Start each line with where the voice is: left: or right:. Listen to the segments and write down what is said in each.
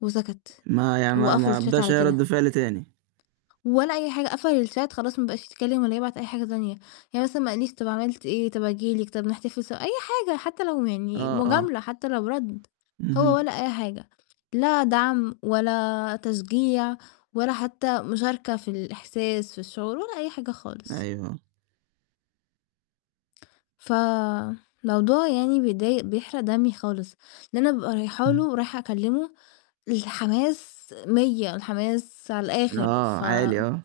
left: وسكت،
right: ما يع ما
left: وقفل
right: ما
left: الchat
right: إدّاش
left: على
right: أي رَد
left: كده.
right: فعل تاني.
left: ولا أي حاجة، قفل الchat خلاص ما بقاش يتكلّم ولا يبعت أي حاجة تانية، يعني مثلًا ما قال ليش طَب عملت إيه، طَب آجي لِك، طَب نحتفل سوا، أي حاجة حتّى لو يعني
right: آه، آه.
left: مجاملة حتّى لو رَد، هو
right: اهم.
left: ولا أي حاجة، لا دعم ولا تشجيع ولا حتّى مشاركة في الإحساس في الشعور، ولا أي حاجة خالص.
right: أيوه.
left: ف موضوع يعني بيضايق بيحرق دمي خالص، ده أنا بابقى رايحة
right: اهم.
left: له، رايحة أكلّمه، الحماس 100 الحماس على الآخر،
right: آه،
left: ف
right: عالي آه.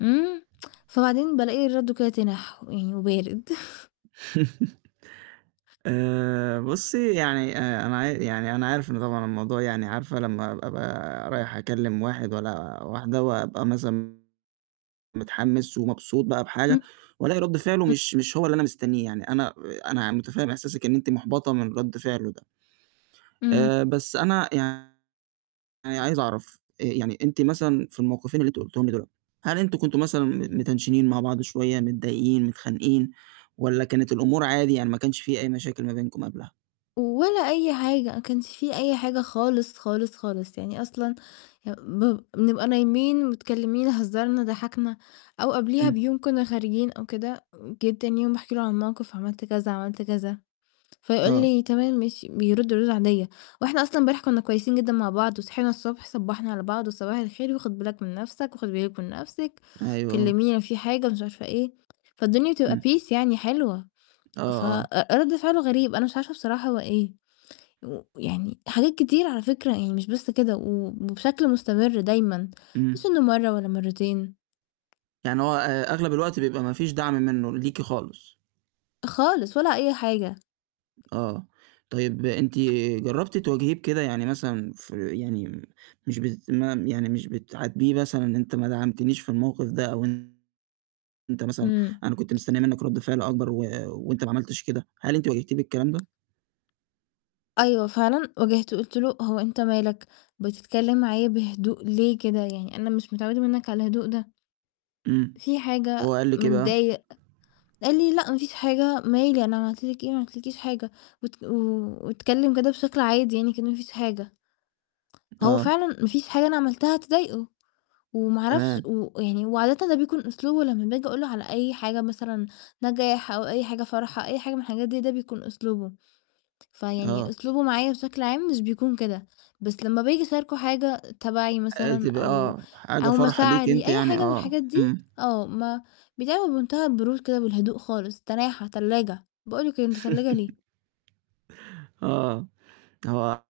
left: إمم، فبعدين بالاقي رَدُّه كده تنح، ويعني وبارد؟
right: آآ، بُصّي يعني آآ أنا عا يعني أنا عارف إنه طبعًا الموضوع يعني عارفة لمّا أبقى رايح أكلّم واحد والّا واحدة وأبقى مثلًا متحمس ومبسوط بقى بحاجة،
left: إمم،
right: والاقي رَد فعله
left: إمم.
right: مش مش هو اللي أنا مستنيه، يعني أنا أنا متفهِّم إحساسِك إن أنتِ محبطة من رَد فعله ده،
left: إمم.
right: آآ بس أنا يعني عايز أعرف آآ يعني أنتِ مثلًا في الموقِفين اللي أنتِ قُلتيهم لي دُول، هل أنتم كنتم مثلًا م متنشنين مع بعض شوية، متضايقين متخانقين؟ والّا كانت الأمور عادي يعني ما كانش في أي مشاكل ما بينكم قبلها؟
left: ولا أي حاجة، ما كانش في أي حاجة خالص، خالص، خالص. يعني أصلًا، يب بب بنبقى نايمين، متكلمين، هزّرنا، ضحكنا، أو قبليها
right: إمم.
left: بيوم كنّا خارجين أو كده، جيت تاني يوم باحكي له عن الموقِف عملت كذا، عملت كذا، فيقُول
right: آه.
left: لي: "تمام ماشي" بيرُد ردود عادية، وإحنا أصلًا امبارح كنّا كويسين جدًا مع بعض وصحينا الصبح صبّحنا على بعض "وصباح الخير وخُد بالك من نَفْسك." "وخُدي بالِك من نَفْسِك،
right: أيوه، آه.
left: وكلّميني لو في حاجة،" مش عارفة إيه، فالدنيا بتبقى
right: إمم.
left: peace يعني حلوة،
right: آه،
left: ف
right: آه.
left: أ رَد فعله غريب أنا مش عارفة بصراحة هو إيه، ويعني حاجات كتير على فكرة يعني مش بس كده و وبشكل مستمر دايمًا، مش
right: إمم.
left: إنه مَرّة والّا مرّتين.
right: يعني هو أ أغلب الوقت بيبقى ما فيش دعم مِنّه ليكِ خالص.
left: خالص، ولا أي حاجة.
right: آه، طيب أنتِ جرّبتِ تواجهيه بكده؟ يعني مثلًا في يعني، مش بس ما يعني مش بتعاتبيه مثلًا أنت ما دعمتنيش في الموقِف ده أو أنت مثلًا
left: إمم.
right: أنا كنت مستنية مِنّك رَد فعل أكبر و وأنت ما عملتش كده، هل أنتِ واجهتيه بالكلام ده؟
left: أيوه فعلًا واجهته وقُلت له: "هو أنت مالك؟ بتتكلّم معايا بهدوء ليه كده؟ يعني أنا مش متعوّدة مِنّك على الهدوء ده."
right: إمم،
left: "في
right: هو
left: حاجة؟
right: قال لِك إيه بقى؟
left: متضايق؟" قال لي: "لأ ما فيش حاجة، مالي! أنا عملت لِك إيه؟ ما عملت لكيش حاجة" وات واتكلّم كده بشكل عادي يعني كإن ما فيش حاجة. هو
right: آه.
left: فعلًا ما فيش حاجة أنا عملتها تضايقه، وما أعرفش
right: تمام.
left: و يعني وعادةً ده بيكون أسلوبه لمّا باجي أقُول له على أي حاجة مثلًا نجاح أو أي حاجة فرحة، أي حاجة من الحاجات دي ده بيكون أسلوبه، فيعني
right: آه.
left: أسلوبه معايا بشكل عام مش بيكون كده، بس لمّا باجي أشاركة حاجة تبعي
right: حياتي
left: مثلًا
right: ب
left: أو
right: آه، حاجة
left: أو
right: فرحة ليكِ
left: مشاعري
right: أنتِ
left: أي
right: يعني
left: حاجة من
right: آه،
left: الحاجات دي،
right: إمم.
left: آه، ما بيتعامِل بمنتهى البرود كده والهدوء خالص، تناحة، تلّاجة، باقُول له كده: "أنت تلّاجة ليه؟"
right: آه، هو